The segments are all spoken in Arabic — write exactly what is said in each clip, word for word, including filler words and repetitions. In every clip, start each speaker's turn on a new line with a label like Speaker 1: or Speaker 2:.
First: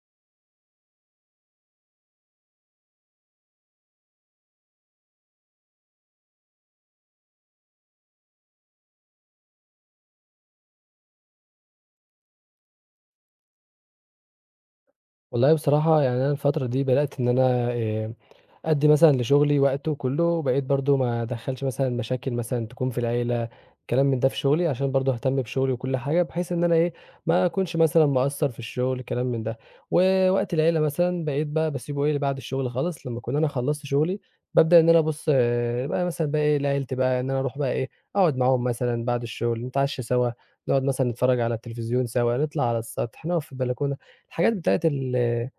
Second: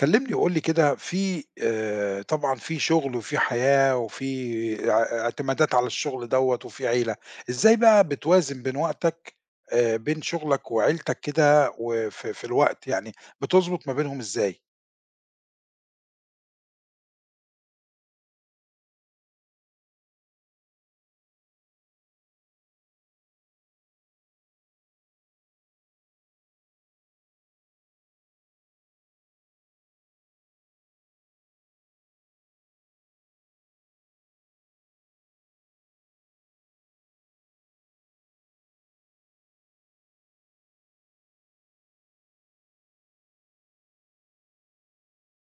Speaker 1: كلّمني وقُل لي كده في آآ طبعًا في شُغل وفي حياة وفي اع اعتمادات على الشُغل دوّة وفي عيلة، إزاي بقى بتوازن بين وقتك آآ بين شُغلك وعيلتك كده وفي في الوقت، يعني بتضبط ما بينهم إزاي؟
Speaker 2: والله بصراحة يعني أنا الفترة دي بدأت إن أنا آآ، أدّي مثلًا لشغلي وقته كلّه، بقيت برضه ما أدخّلش مثلًا مشاكل مثلًا تكون في العيلة، كلام من ده في شغلي، عشان برضه أهتم بشغلي وكل حاجة، بحيث إن أنا إيه، ما أكونش مثلًا مقصّر في الشغل كلام من ده. ووقت العيلة مثلًا بقيت بقى باسيبه إيه، لبعد الشغل خالص، لمّا أكون أنا خلّصت شغلي، بابدأ إن أنا أبُص آه، بقى مثلًا بقى إيه، لعيلتي بقى إن أنا أروح بقى إيه، أقعد معاهم مثلًا بعد الشغل، نتعشى سوا، نقعد مثلًا نتفرّج على التلفزيون سوا، نطلع على السطح، نقف في البلكونة، الحاجات بتاعة ال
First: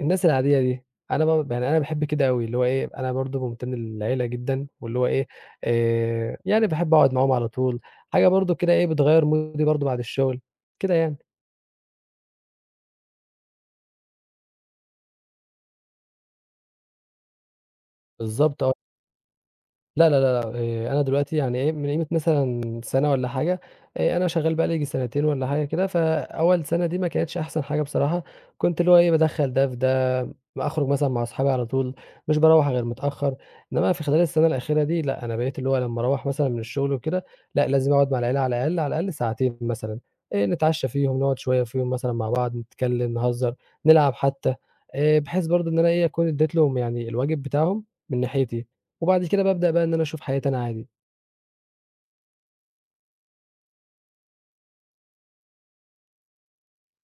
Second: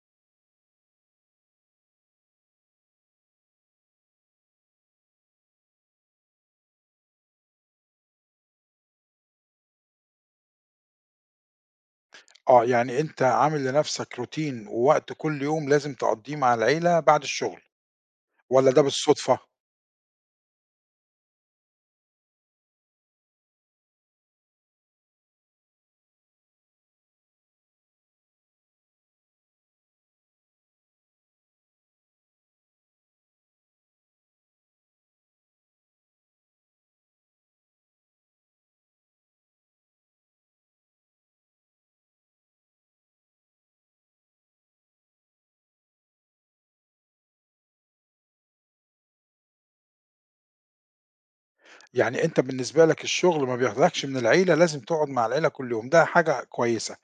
Speaker 2: الناس العادية دي، أنا ب يعني أنا باحب كده أوي، اللي هو إيه، أنا برضه ممتن للعيلة جدًا، واللي هو إيه، آآ، يعني باحب أقعد معاهم على طول، حاجة برضه كده إيه، بتغيّر مودي برضه بعد الشغل، كده يعني.
Speaker 1: آه، يعني أنت عامل لنَفْسك routine ووقت كل يوم لازم تقضّيه مع العيلة بعد الشُغل
Speaker 2: بالضبط
Speaker 1: والّا
Speaker 2: آه.
Speaker 1: ده بالصُدفة؟
Speaker 2: لا، لا، لا، لأ، آآ، أنا دلوقتي يعني إيه، من قيمة مثلًا سَنة والّا حاجة، آآ، أنا شغّال بقى لي ييجي سنتين والّا حاجة كده، فأول سَنة دي ما كانتش أحسن حاجة بصراحة، كنت اللي هو إيه، بادخّل ده في ده، أخرج مثلًا مع أصحابي على طول، مش باروّح غير متأخّر، إنما في خلال السَنة الأخيرة دي لأ، أنا بقيت اللي هو لمّا أروّح مثلًا من الشغل وكده، لأ، لازم أقعد مع العيلة على الأقل، على الأقل ساعتين مثلًا، آآ، نتعشّى فيهم، نقعد شوية فيهم مثلًا مع بعض، نتكلّم، نهزّر، نلعب حتى، آآ، بحيث برضه إن أنا إيه، أكون ادّيت لهم يعني الواجب بتاعهم من ناحيتي. وبعد كده بابدأ بقى إن أنا أشوف حياتي أنا عادي،
Speaker 1: يعني أنت بالنسبة لك الشُغل ما بياخدكش من العيلة، لازم تقعد مع العيلة كل يوم، ده حاجة كويسة.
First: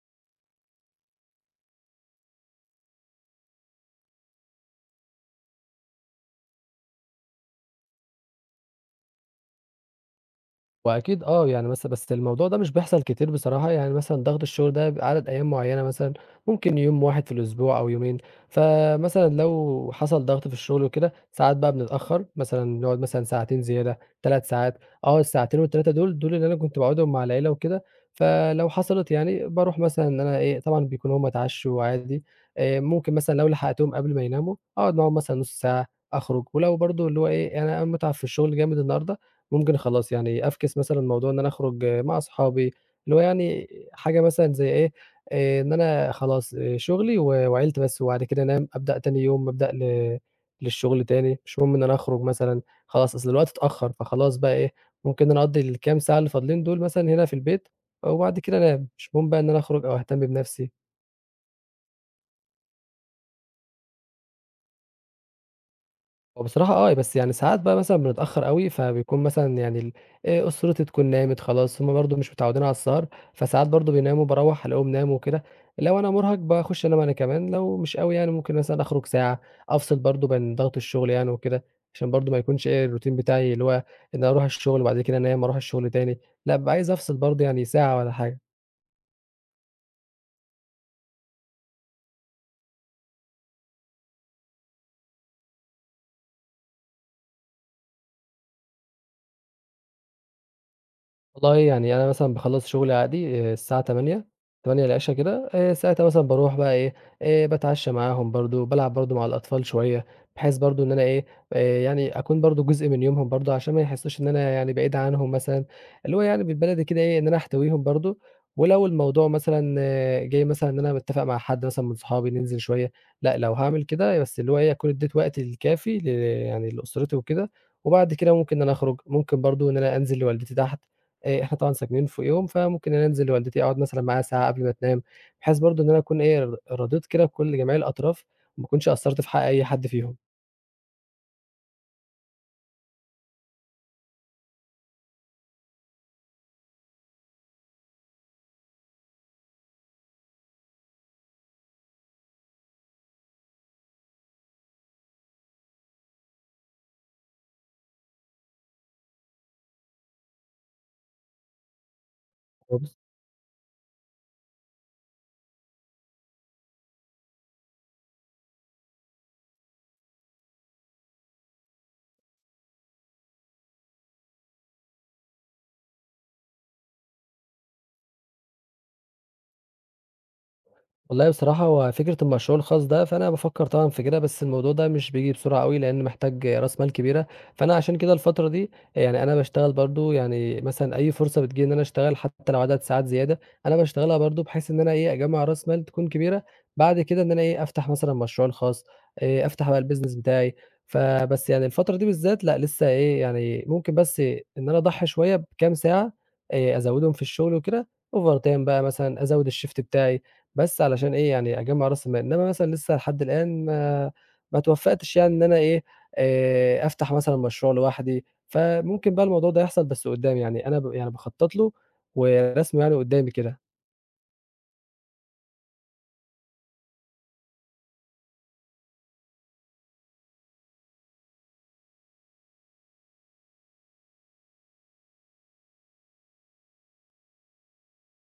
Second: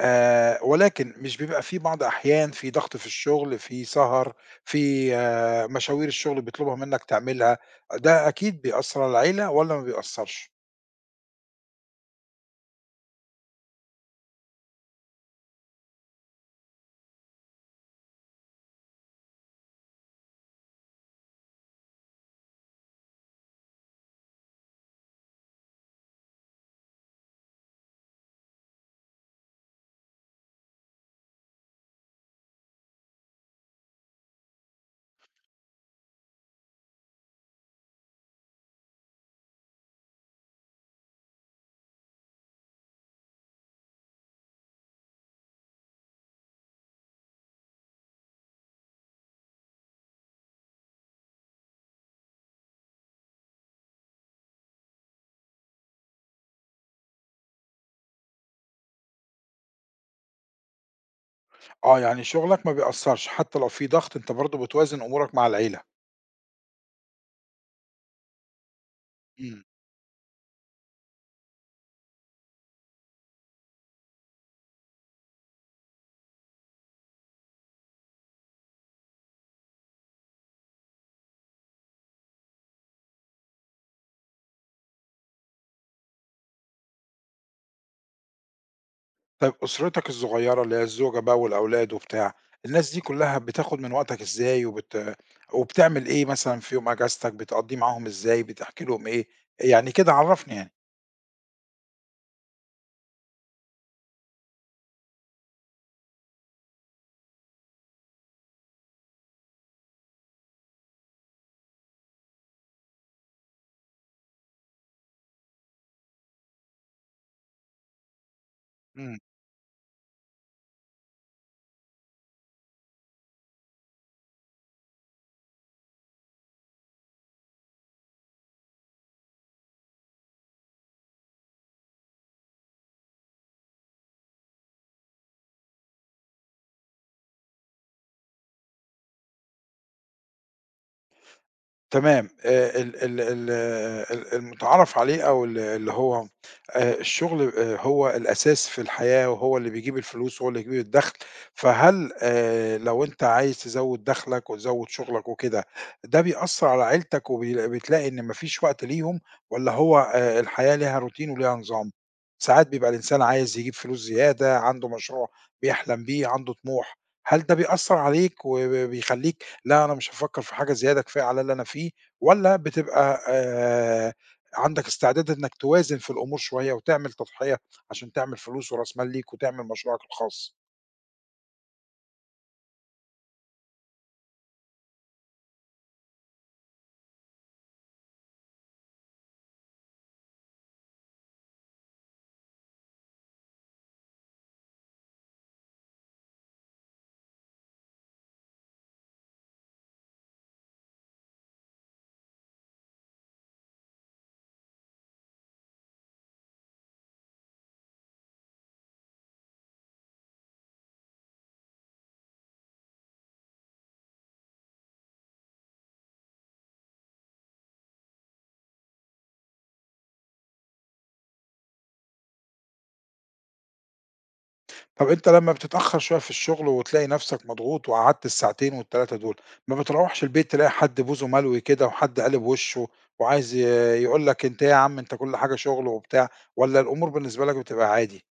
Speaker 1: آآ ولكن مش بيبقى في بعض أحيان في ضغط في الشغل، في سهر، في آآ مشاوير الشغل بيطلبها منّك تعملها، ده أكيد بيأثّر على العيلة والّا ما بيأثّرش؟
Speaker 2: وأكيد آه، يعني مثلًا بس الموضوع ده مش بيحصل كتير بصراحة، يعني مثلًا ضغط الشغل ده بيبقى عدد أيام معيّنة مثلًا، ممكن يوم واحد في الأسبوع أو يومين، فمثلًا لو حصل ضغط في الشغل وكده، ساعات بقى بنتأخّر، مثلًا نقعد مثلًا ساعتين زيادة، ثلاث ساعات، آه، الساعتين وال3 دول، دول اللي أنا كنت باقعدهم مع العيلة وكده، فلو حصلت يعني باروح مثلًا إن أنا إيه، طبعًا بيكونوا هُم اتعشوا عادي، آآ، ممكن مثلًا لو لحقتهم قبل ما يناموا، أقعد معاهم مثلًا نُص ساعة، أخرج، ولو برضه اللي هو إيه، يعني أنا مُتعب في الشغل جامد النهارده، ممكن خلاص يعني أفكِس مثلًا موضوع إن أنا أخرج مع أصحابي، اللي هو يعني حاجة مثلًا زي إيه، آآ إن أنا خلاص إيه، شُغلي و وعيلتي بس، وبعد كده أنام، أبدأ تاني يوم أبدأ ل للشُغل تاني، مش مهم إن أنا أخرج مثلًا، خلاص أصل الوقت اتأخّر، فخلاص بقى إيه، ممكن إن أنا أقضّي الكام ساعة اللي فاضلين دول مثلًا هنا في البيت، وبعد كده أنام، مش مهم بقى إن أنا أخرج أو أهتم بنَفْسي.
Speaker 1: آه، يعني شغلك ما بيأثّرش، حتّى لو في ضغط أنت برضه بتوازن أمورك مع العيلة.
Speaker 2: هو بصراحة آه، بس يعني ساعات بقى مثلًا بنتأخّر أوي، فبيكون مثلًا
Speaker 1: إمم.
Speaker 2: يعني ال آآ، أسرتي تكون نامت خلاص، هُم برضه مش متعودين على السهر، فساعات برضه بيناموا، باروّح ألاقيهم ناموا وكده، لو أنا مُرهَق باخُش أنام أنا كمان، لو مش أوي يعني ممكن مثلًا أخرج ساعة، أفصل برضه بين ضغط الشغل يعني وكده، عشان برضه ما يكونش إيه الروتين بتاعي اللي هو إن أنا أروح الشغل وبعد كده أنام، أروح الشغل تاني، لأ بابقى عايز أفصل برضه يعني ساعة والّا حاجة.
Speaker 1: طيب أسرتك الصغيّرة اللي هي الزوجة بقى والأولاد وبتاع، الناس دي كُلّها بتاخُد من وقتك إزاي وبت وبتعمل إيه مثلًا في يوم أجازتك، بتقضّيه معاهم إزاي، بتحكي لهم إيه؟ يعني كده عرّفني يعني.
Speaker 2: والله يعني أنا مثلًا باخلّص شغلي عادي آآ الساعة تمانية، تمانية لعشا كده، آآ ساعتها مثلًا باروح بقى إيه، آآ باتعشّى معاهم برضه، بالعب برضه مع الأطفال شوية، بحيث برضه إن أنا إيه، آآ يعني أكون برضه جزء من يومهم برضه عشان ما يحسّوش إن أنا يعني بعيد عنهم مثلًا، اللي هو يعني بالبلدي كده إيه، إن أنا أحتويهم برضه، ولو الموضوع مثلًا آه، جاي مثلًا إن أنا متّفق مع حد مثلًا من صحابي ننزل شوية، لأ، لو هاعمل كده بس اللي هو إيه، أكون ادّيت وقتي الكافي ل يعني لأسرتي وكده، وبعد كده ممكن إن أنا أخرج، ممكن برضه إن أنا أنزل لوالدتي تحت. آآ إحنا طبعًا ساكنين فوقيهم، فممكن أنا أنزل لوالدتي أقعد مثلًا معاها ساعة قبل ما تنام، بحيث برضه إن أنا أكون إيه، ر رضيت كده بكل جميع الأطراف، وما أكونش قصّرت في حق أي حد فيهم.
Speaker 1: تمام، آآ ال ال ال ال المُتعارف عليه أو ال اللي هو آآ الشُغل آآ هو الأساس في الحياة وهو اللي بيجيب الفلوس وهو اللي بيجيب الدَخْل، فهل آآ لو أنت عايز تزوِّد دَخْلك وتزوِّد شُغلك وكده، ده بيأثّر على عيلتك وبي بتلاقي إن ما فيش وقت ليهم والّا هو آآ الحياة ليها روتين وليها نظام؟ ساعات بيبقى الإنسان عايز يجيب فلوس زيادة، عنده مشروع بيحلم بيه، عنده طموح، هل ده بيأثّر عليك وب بيخلّيك لا أنا مش هافكّر في حاجة زيادة كفاية على اللي أنا فيه، والّا بتبقى آآ عندك استعداد إنّك توازن في الأمور شوية وتعمل تضحية عشان تعمل فلوس ورأس مال ليك وتعمل مشروعك الخاص؟
Speaker 2: والله بصراحة هو فكرة المشروع الخاص ده، فأنا بافكّر طبعًا في كده، بس الموضوع ده مش بييجي بسرعة أوي، لإن محتاج رأس مال كبيرة، فأنا عشان كده الفترة دي يعني أنا باشتغل برضه يعني مثلًا أي فرصة بتيجي إن أنا أشتغل حتى لو عدد ساعات زيادة، أنا باشتغلها برضه بحيث إن أنا إيه، أجمّع رأس مال تكون كبيرة، بعد كده إن أنا إيه، أفتح مثلًا مشروعي الخاص، آآ أفتح بقى الbusiness بتاعي، فبس يعني الفترة دي بالذات لأ، لسه إيه، يعني ممكن بس إن أنا أضحّي شوية بكام ساعة آآ أزوّدهم في الشغل وكده overtime بقى مثلًا، أزوّد الshift بتاعي، بس علشان إيه، يعني أجمّع رأس المال، إنّما مثلًا لسه لحد الآن ما ما اتوفّقتش يعني إن أنا إيه، آآ أفتح مثلًا مشروع لوحدي، فممكن بقى الموضوع ده يحصل بس قُدّام، يعني أنا ب يعني باخطّط له وراسمه يعني قُدّامي كده.
Speaker 1: طَب أنت لمّا بتتأخّر شوية في الشغل وتلاقي نَفْسك مضغوط وقعدت الساعتين والتلاتة دول، ما بتروّحش البيت تلاقي حد بوزه ملوي كده وحد قالب وِشّه وعايز ي يقول لك أنت إيه يا عم أنت كل حاجة شغل وبتاع، والّا الأمور بالنسبة لك بتبقى عادي؟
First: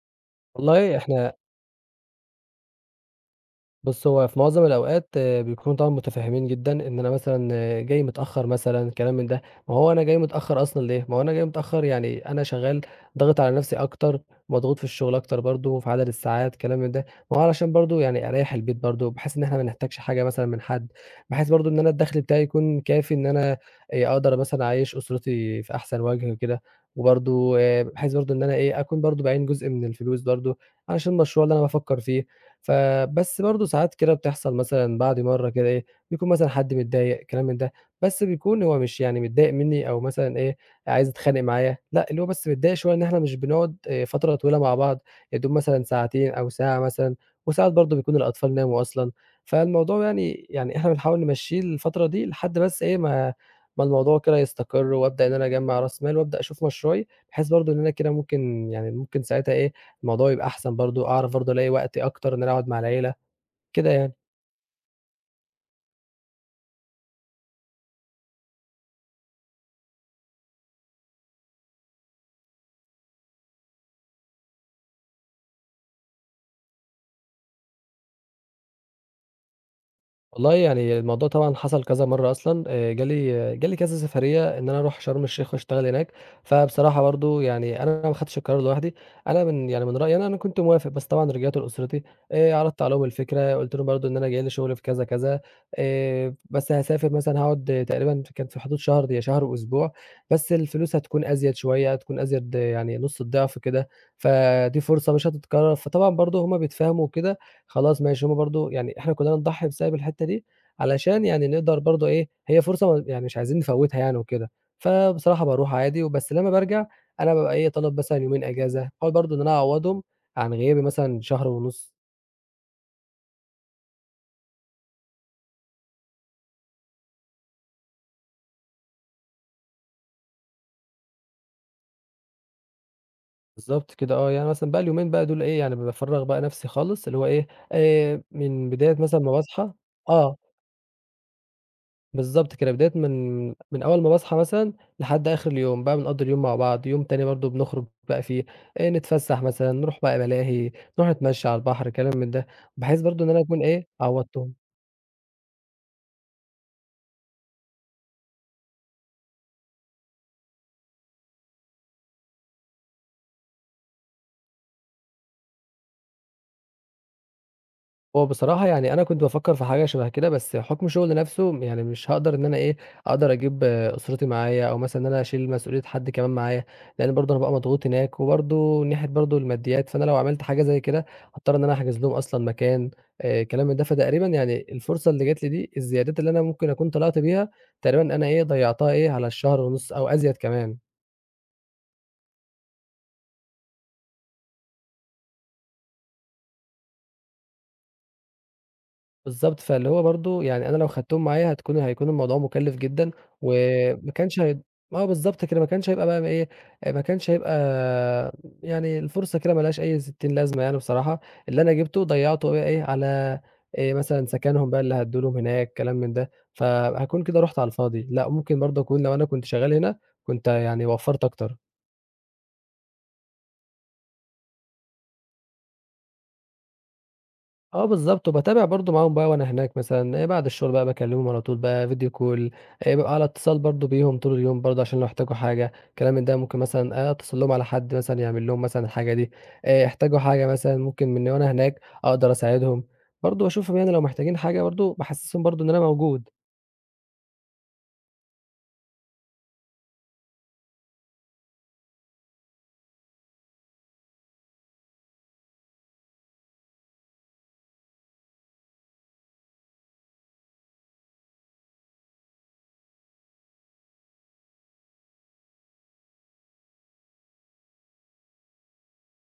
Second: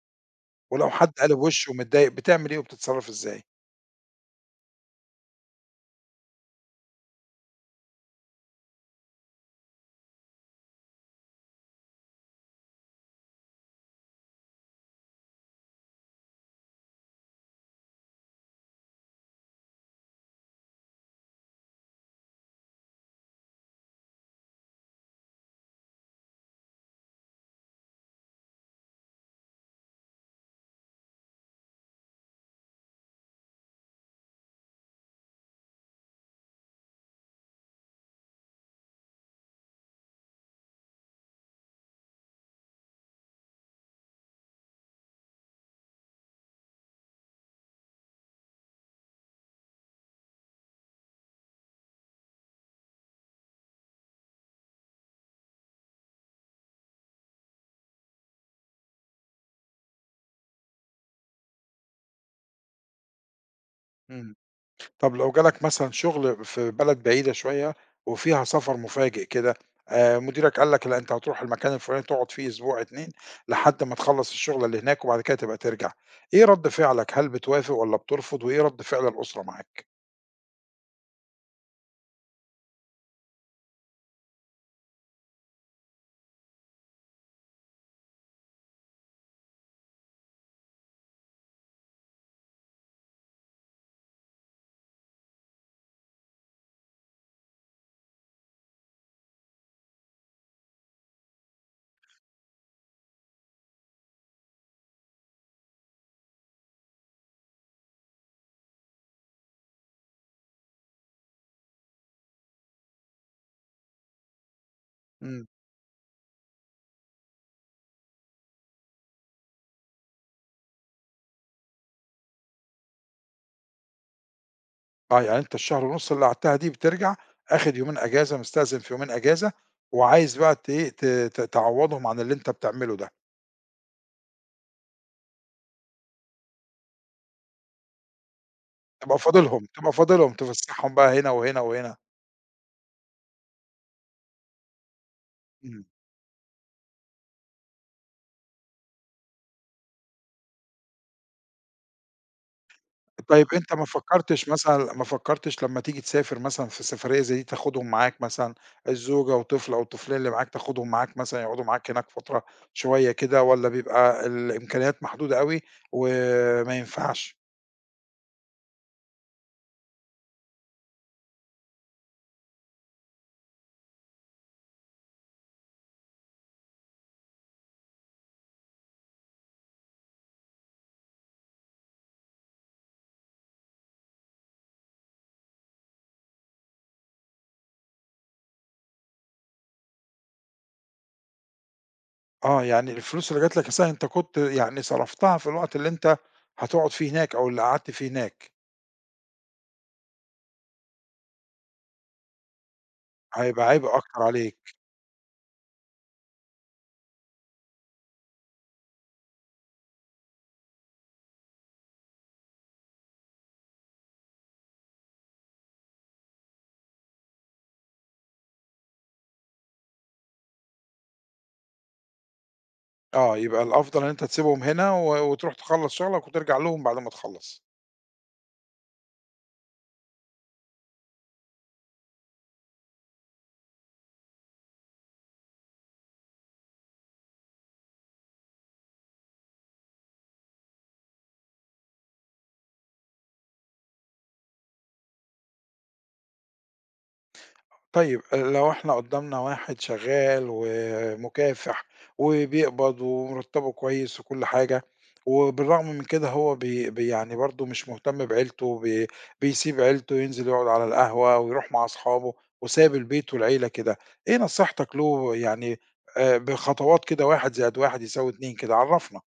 Speaker 1: ولو
Speaker 2: والله
Speaker 1: حد
Speaker 2: إحنا
Speaker 1: قالب وِشّه ومتضايق بتعمل إيه وبتتصرّف إزاي؟
Speaker 2: بُص، هو في معظم الأوقات آه، بيكونوا طبعًا متفهمين جدًا إن أنا مثلًا آه، جاي متأخر مثلًا كلام من ده، ما هو أنا جاي متأخر أصلًا ليه؟ ما هو أنا جاي متأخر يعني أنا شغال ضاغط على نفسي أكتر، مضغوط في الشغل أكتر برضه، في عدد الساعات كلام من ده، ما هو علشان برضه يعني أريّح البيت برضه، بحيث إن إحنا ما نحتاجش حاجة مثلًا من حد، بحيث برضه إن أنا الدخل بتاعي يكون كافي إن أنا آآ، أقدر مثلًا أعيّش أسرتي في أحسن وجه وكده، وبرضه آآ، بحيث برضه إن أنا إيه أكون برضه باعين جزء من الفلوس برضه علشان المشروع اللي أنا بافكر فيه. فبس برضه ساعات كده بتحصل مثلًا بعد مرّة كده إيه، بيكون مثلًا حد متضايق كلام من ده، بس بيكون هو مش يعني متضايق منّي أو مثلًا إيه، عايز يتخانق معايا، لأ، اللي هو بس متضايق شوية إن إحنا مش بنقعد آآ فترة طويلة مع بعض، يا دوب مثلًا ساعتين أو ساعة مثلًا، وساعات برضه بيكون الأطفال ناموا أصلًا، فالموضوع يعني يعني إحنا بنحاول نمشّيه الفترة دي لحد بس إيه، ما ما الموضوع كده يستقر وأبدأ إن أنا أجمّع رأس مال وأبدأ أشوف مشروعي، بحيث برضه إن أنا كده ممكن يعني ممكن ساعتها إيه، الموضوع يبقى أحسن برضه، أعرف برضه ألاقي وقت أكتر إن أنا أقعد مع العيلة، كده يعني.
Speaker 1: إمم. طب لو جالك مثلًا شغل في بلد بعيدة شوية وفيها سفر مفاجئ كده، آآ مديرك قال لك لأ أنت هتروح المكان الفلاني تقعد فيه أسبوع اتنين لحد ما تخلّص الشغلة اللي هناك وبعد كده تبقى ترجع، إيه رَد فعلك؟ هل بتوافق والّا بترفض، وإيه رَد فعل الأسرة معاك؟
Speaker 2: والله يعني الموضوع طبعًا حصل كذا مرّة أصلًا، آآ جالي آه، جالي كذا سفرية إن أنا أروح شرم الشيخ وأشتغل هناك، فبصراحة برضه يعني أنا ما خدتش القرار لوحدي، أنا من يعني من رأيي أنا أنا كنت موافق، بس طبعًا رجعت لأسرتي آآ عرضت عليهم الفكرة، قُلت لهم برضه إن أنا جاي لي شغل في كذا، كذا، آآ بس هاسافر مثلًا هاقعد تقريبًا كان في حدود شهر يا شهر وأسبوع، بس الفلوس هتكون أزيد شوية، هتكون أزيد يعني نُص الضعف كده، فدي فرصة مش هتتكرر، فطبعًا برضه هُم بيتفهموا وكده خلاص ماشي، هُم برضه يعني إحنا كُلّنا نضحّي بسبب الحتّة دي، علشان يعني نقدر برضه إيه، هي فرصة م يعني مش عايزين نفوّتها يعني وكده، فبصراحة
Speaker 1: إمم.
Speaker 2: باروح عادي، وبس لمّا بارجع أنا بابقى إيه، طالب مثلًا يومين إجازة، باحاول برضه إن أنا أعوّضهم عن غيابي مثلًا شهر ونُص
Speaker 1: آه يعني أنت الشهر ونُص اللي قعدتها دي بترجع آخد يومين أجازة، مستأذن في يومين أجازة، وعايز بقى ت إيه ت ت تعوّضهم عن اللي أنت بتعمله ده،
Speaker 2: بالضبط كده آه، يعني مثلًا بقى اليومين بقى دول إيه، يعني بافرّغ بقى نَفْسي خالص، اللي هو إيه، آآ من بداية
Speaker 1: تبقى
Speaker 2: مثلًا ما
Speaker 1: فاضلهم،
Speaker 2: باصحى
Speaker 1: تبقى فاضلهم
Speaker 2: آه.
Speaker 1: تفسحهم بقى هنا وهنا وهنا.
Speaker 2: بالضبط كده، بداية من من أول ما باصحى مثلًا لحد آخر اليوم،
Speaker 1: إمم.
Speaker 2: بقى بنقضّي اليوم مع بعض، يوم تاني برضه بنخرج بقى فيه، آآ نتفسّح مثلًا، نروح بقى ملاهي، نروح نتمشّى على البحر، كلام من ده، بحيث برضه إن أنا
Speaker 1: طيب
Speaker 2: أكون
Speaker 1: أنت ما
Speaker 2: إيه،
Speaker 1: فكّرتش
Speaker 2: عوّضتهم.
Speaker 1: مثلًا ما فكّرتش لمّا تيجي تسافر مثلًا في سفرية زي دي تاخدهم معاك مثلًا، الزوجة وطفل أو الطفلين اللي معاك تاخدهم معاك مثلًا يقعدوا معاك هناك فترة شوية كده والّا بيبقى الإمكانيات محدودة أوي وما ينفعش؟
Speaker 2: هو بصراحة يعني أنا كنت بافكّر في حاجة شبه كده، بس حُكم شغلي نَفْسه يعني مش هاقدر إن أنا إيه، أقدر أجيب آه، أسرتي معايا أو مثلًا إن أنا أشيل مسؤولية حد كمان معايا، لإن برضه هابقى مضغوط هناك، وبرضه من ناحية برضه الماديات، فأنا لو عملت حاجة زي كده هاضطر إن أنا أحجز لهم أصلًا مكان آآ، كلام من ده، فتقريبًا يعني الفرصة اللي جات لي دي، الزيادات اللي أنا ممكن أكون طلعت بيها، تقريبًا أنا إيه، ضيّعتها إيه، على الشهر ونُص أو أزيد كمان.
Speaker 1: آه، يعني الفلوس اللي جات لك أساسًا أنت كنت يعني صرفتها في الوقت اللي أنت هتقعد فيه هناك أو اللي قعدت فيه هناك،
Speaker 2: بالضبط، فاللي هو برضه يعني أنا لو خدتهم معايا هتكون هيكون الموضوع مُكلِّف جدًا،
Speaker 1: هيبقى عبء
Speaker 2: وما
Speaker 1: أكتر
Speaker 2: كانش هي
Speaker 1: عليك.
Speaker 2: آه بالضبط كده، ما كانش هيبقى بقى إيه، ما كانش هيبقى يعني الفرصة كده ما لهاش أي ستين لازمة يعني بصراحة، اللي أنا جِبته ضيّعته بقى إيه، على آآ مثلًا سكنهم بقى اللي هادّوا لهم هناك، كلام من ده، فهاكون كده رُحت على الفاضي، لأ ممكن برضه أكون لو أنا كنت شغال هنا، كنت يعني وفّرت أكتر.
Speaker 1: آه، يبقى الأفضل إن أنت تسيبهم هنا و وتروح تخلّص شغلك وترجع لهم بعد ما تخلّص.
Speaker 2: آه بالضبط، وباتابع برضه معاهم بقى وأنا هناك مثلًا إيه بعد الشغل بقى باكلمهم على طول بقى فيديو كول، آآ بابقى على اتصال برضه بيهم طول اليوم برضه عشان لو احتاجوا حاجة، كلام من ده ممكن مثلًا آه، أتصل لهم على حد مثلًا يعمل لهم مثلًا الحاجة دي، آآ احتاجوا حاجة مثلًا ممكن منّي وأنا هناك أقدر أساعدهم، برضه باشوفهم يعني لو محتاجين حاجة برضه باحسسهم برضه إن أنا موجود.
Speaker 1: طيب لو إحنا قدّامنا واحد شغّال ومُكافح وبيقبض ومرتّبه كويس وكل حاجة، وبالرغم من كده هو بي بي يعني برضه مش مهتم بعيلته، بي بيسيب عيلته ينزل يقعد على القهوة ويروح مع أصحابه وسايب البيت والعيلة كده، إيه نصيحتك له يعني آآ بخطوات كده واحد زائد واحد يساوي اتنين كده عرّفنا؟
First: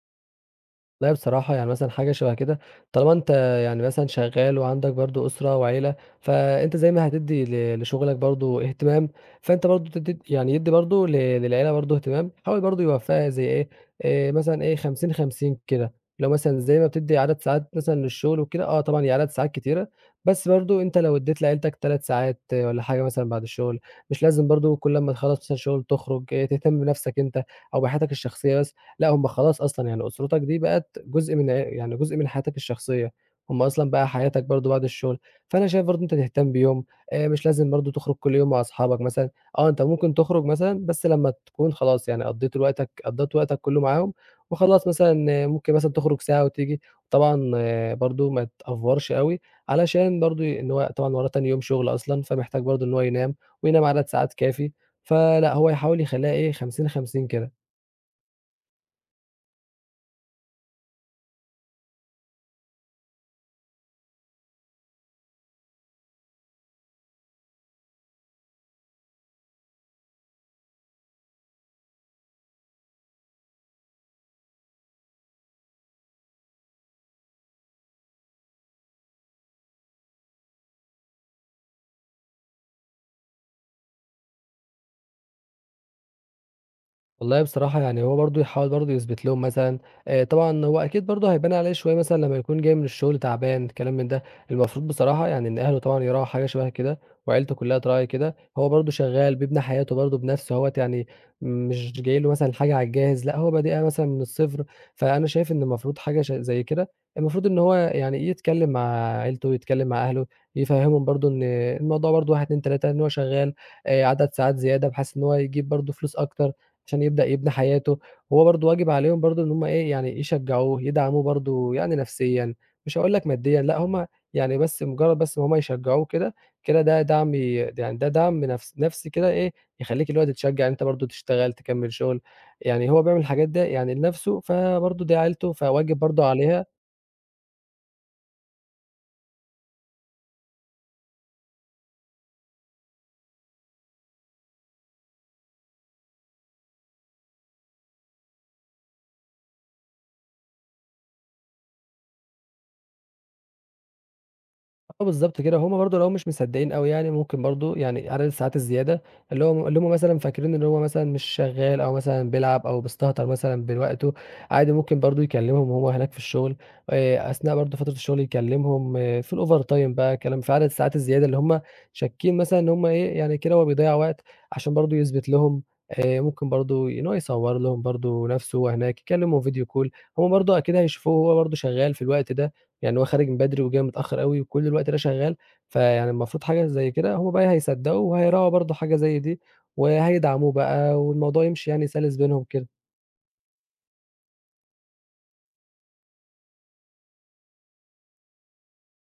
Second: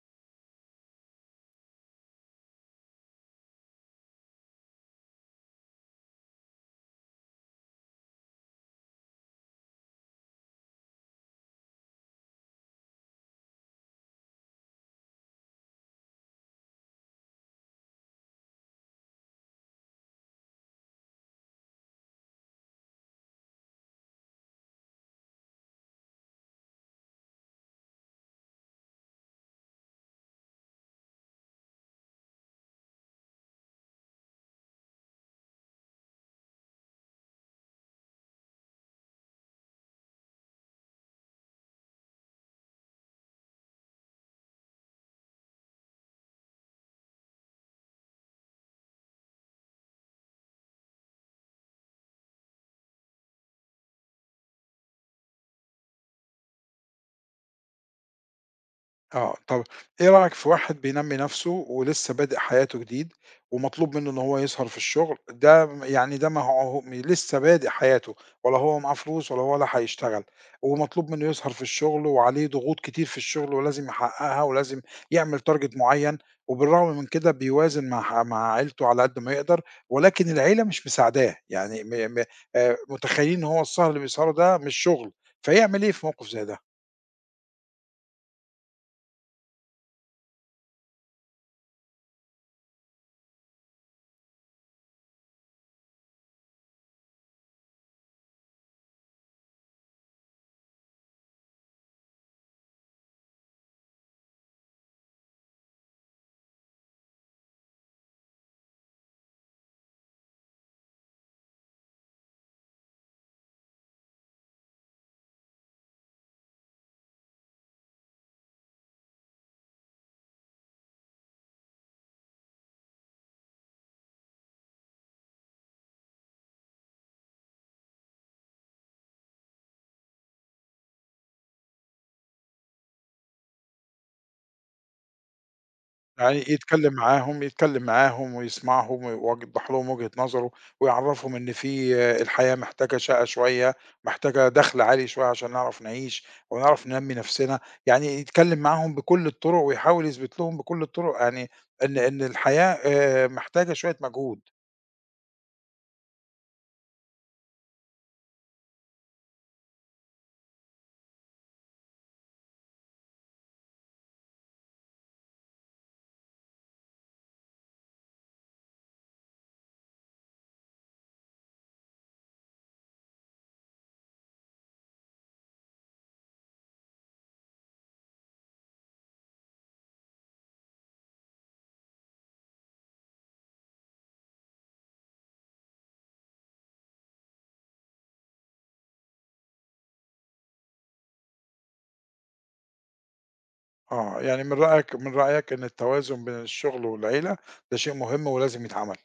Speaker 2: والله بصراحة يعني مثلًا حاجة شبه كده، طالما أنت يعني مثلًا شغال وعندك برضه أسرة وعيلة، فأنت زي ما هتدّي ل لشغلك برضه اهتمام، فأنت برضه تدّي يعني يدّي برضه ل للعيلة برضه اهتمام، حاول برضه يوفّقها زي إيه، آآ مثلًا إيه خمسين، خمسين كده. لو مثلًا زي ما بتدّي عدد ساعات مثلًا للشغل وكده، آه طبعًا هي عدد ساعات كتيرة، بس برضه أنت لو ادّيت لعيلتك ثلاث ساعات والّا حاجة مثلًا بعد الشغل، مش لازم برضه كل أمّا تخلّص مثلًا شغل تخرج، آه، تهتم بنَفْسك أنت أو بحياتك الشخصية بس. لأ، هم خلاص أصلًا يعني أسرتك دي بقت جزء من ع يعني جزء من حياتك الشخصية، هم أصلًا بقى حياتك برضه بعد الشغل، فأنا شايف برضه أنت تهتم بيهم، آآ، مش لازم برضه تخرج كل يوم مع أصحابك مثلًا، آه، أنت ممكن تخرج مثلًا بس لمّا تكون خلاص يعني قضيت وقتك قضيت وقتك كله معاهم، وخلاص مثلًا آه، ممكن مثلًا تخرج ساعة وتيجي، طبعًا برضه ما تأفورش أوي، علشان برضه إن هو طبعًا وراه تاني يوم شغل أصلًا، فمحتاج برضه إن هو ينام وينام عدد ساعات كافي، فلأ، هو يحاول يخلّيها إيه خمسين، خمسين كده.
Speaker 1: آه، طب إيه رأيك في واحد بينمّي نَفْسه ولسه بادئ حياته جديد، ومطلوب منّه إن هو يسهر في الشغل، ده م يعني ده ما هو هو م لسه بادئ حياته، ولا هو معاه فلوس ولا هو لا هيشتغل، ومطلوب منّه يسهر في الشغل وعليه ضغوط كتير في الشغل ولازم يحققها ولازم يعمل target معيّن، وبالرغم من كده بيوازن مع ح مع عيلته على قد ما يقدر، ولكن العيلة مش مساعداه، يعني م م آآ متخيّلين إن هو السهر اللي بيسهره ده مش شغل، فيعمل إيه في موقف زي ده؟
Speaker 2: والله بصراحة يعني هو برضه يحاول برضه يثبت لهم مثلًا آآ طبعًا هو أكيد برضه هيبان عليه شوية مثلًا لمّا يكون جاي من الشغل تعبان الكلام من ده، المفروض بصراحة يعني إن أهله طبعًا يراعوا حاجة شبه كده، وعيلته كلّها تراعي كده، هو برضه شغال بيبني حياته برضه بنفسه أهوّة يعني مش جاي له مثلًا حاجة على الجاهز، لأ هو بادئها مثلًا من الصفر، فأنا شايف إن المفروض حاجة ش زي كده المفروض إن هو يعني يتكلم مع عيلته، يتكلم مع أهله، يفهّمهم برضه إن الموضوع برضه واحد، اتنين، ثلاثة إن هو شغال آآ عدد ساعات زيادة بحيث إن هو يجيب برضه فلوس أكتر، عشان يبدأ يبني حياته، وهو برضه واجب عليهم برضه إن هُم إيه، يعني يشجّعوه، يدعموه برضه يعني نفسيًا، مش هاقول لك ماديًا، لأ هُم يعني بس مجرّد بس إن هُم يشجّعوه كده، كده ده دعم ي يعني ده دعم نفس نفسي كده إيه، يخلّيك اللي هو تتشجّع إن أنت برضه تشتغل، تكمّل شغل، يعني هو بيعمل الحاجات ده يعني لنفسه، فبرضه دي عيلته، فواجب برضه
Speaker 1: يعني
Speaker 2: عليها.
Speaker 1: يتكلم معاهم يتكلم معاهم ويسمعهم ويوضّح لهم وجهة نظره، ويعرّفهم إن في آه، الحياة محتاجة شقة شوية، محتاجة دخْل عالي شوية عشان نعرف نعيش ونعرف ننمّي نَفْسنا، يعني يتكلم معاهم بكل الطُرق ويحاول يثبت لهم بكل الطُرق يعني إن إن الحياة آآ محتاجة شوية مجهود.
Speaker 2: آه بالضبط كده، هُم برضه لو مش مصدّقين أوي يعني ممكن برضه يعني عدد الساعات الزيادة اللي هو اللي هُم مثلًا فاكرين إن هو مثلًا مش شغّال أو مثلًا بيلعب أو بيستهتر مثلًا بوقته، عادي ممكن برضه يكلّمهم وهو هناك في الشغل، آآ أثناء برضه فترة الشغل يكلّمهم آه، في الovertime بقى كلام في عدد الساعات الزيادة اللي هُم شاكين مثلًا إن هُم إيه، يعني كده هو بيضيّع وقت عشان برضه يثبت لهم، آآ ممكن برضه إن هو يصوّر لهم برضه نَفْسه وهو هناك، يكلّمهم video call. هُم برضه أكيد هيشوفوه وهو برضه شغّال في الوقت ده. يعني هو خارج من بدري وجاي متأخّر أوي وكل الوقت ده شغّال، فيعني المفروض حاجة زي كده هم بقى هيصدّقوا وهيراعوا برضه حاجة زي دي، وهيدعموه بقى والموضوع يمشي يعني سَلِس بينهم كده.
Speaker 1: آه، يعني من رأيك من رأيك إن التوازن بين الشُغل والعيلة ده شيء مهم ولازم يتعمل.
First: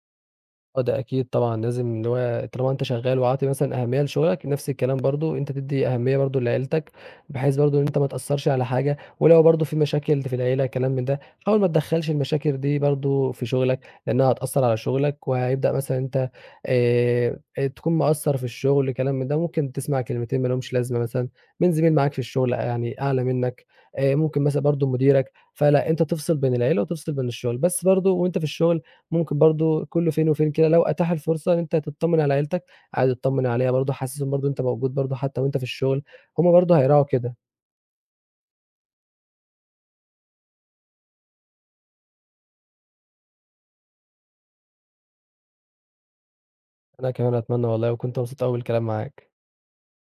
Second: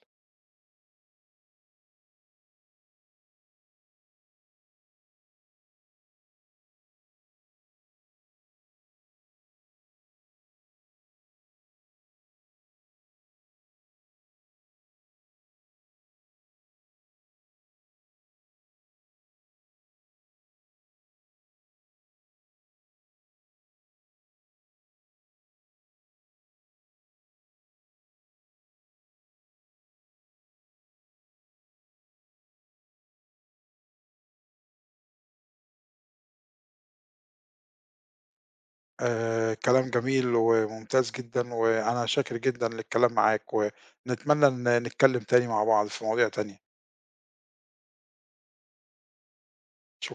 Speaker 2: آه، ده أكيد طبعًا لازم اللي هو طالما أنت شغّال وعاطي مثلًا أهمية لشغلك، نفس الكلام برضه أنت تدّي أهمية برضه لعيلتك، بحيث برضه إن أنت ما تأثّرش على حاجة، ولو برضه في مشاكل في العيلة كلام من ده، حاول ما تدخّلش المشاكل دي برضه في شغلك، لإنها هتأثّر على شغلك، وهيبدأ مثلًا أنت آآ، تكون مقصّر في الشغل كلام من ده، ممكن تسمع كلمتين ما لهمش لازمة مثلًا من زميل معاك في الشغل يعني أعلى منك، آآ، ممكن مثلًا برضه مديرك، فلأ أنت تفصل بين العيلة وتفصل بين الشغل، بس برضه وأنت في الشغل ممكن برضه كل فين وفين كده لو أتاح الفرصة إن أنت تطمّن على عيلتك، عادي اتطمّن عليها برضه، حسّسهم برضه أنت موجود برضه حتى وأنت في الشغل، هُم برضه هيراعوا كده.
Speaker 1: آآ كلام جميل وممتاز جدًا، وأنا شاكر جدًا للكلام معاك، ونتمنى إن نتكلم تاني مع بعض في مواضيع تانية.
Speaker 2: أنا كمان أتمنى والله وكنت مبسوط أوي بالكلام معاك.
Speaker 1: شك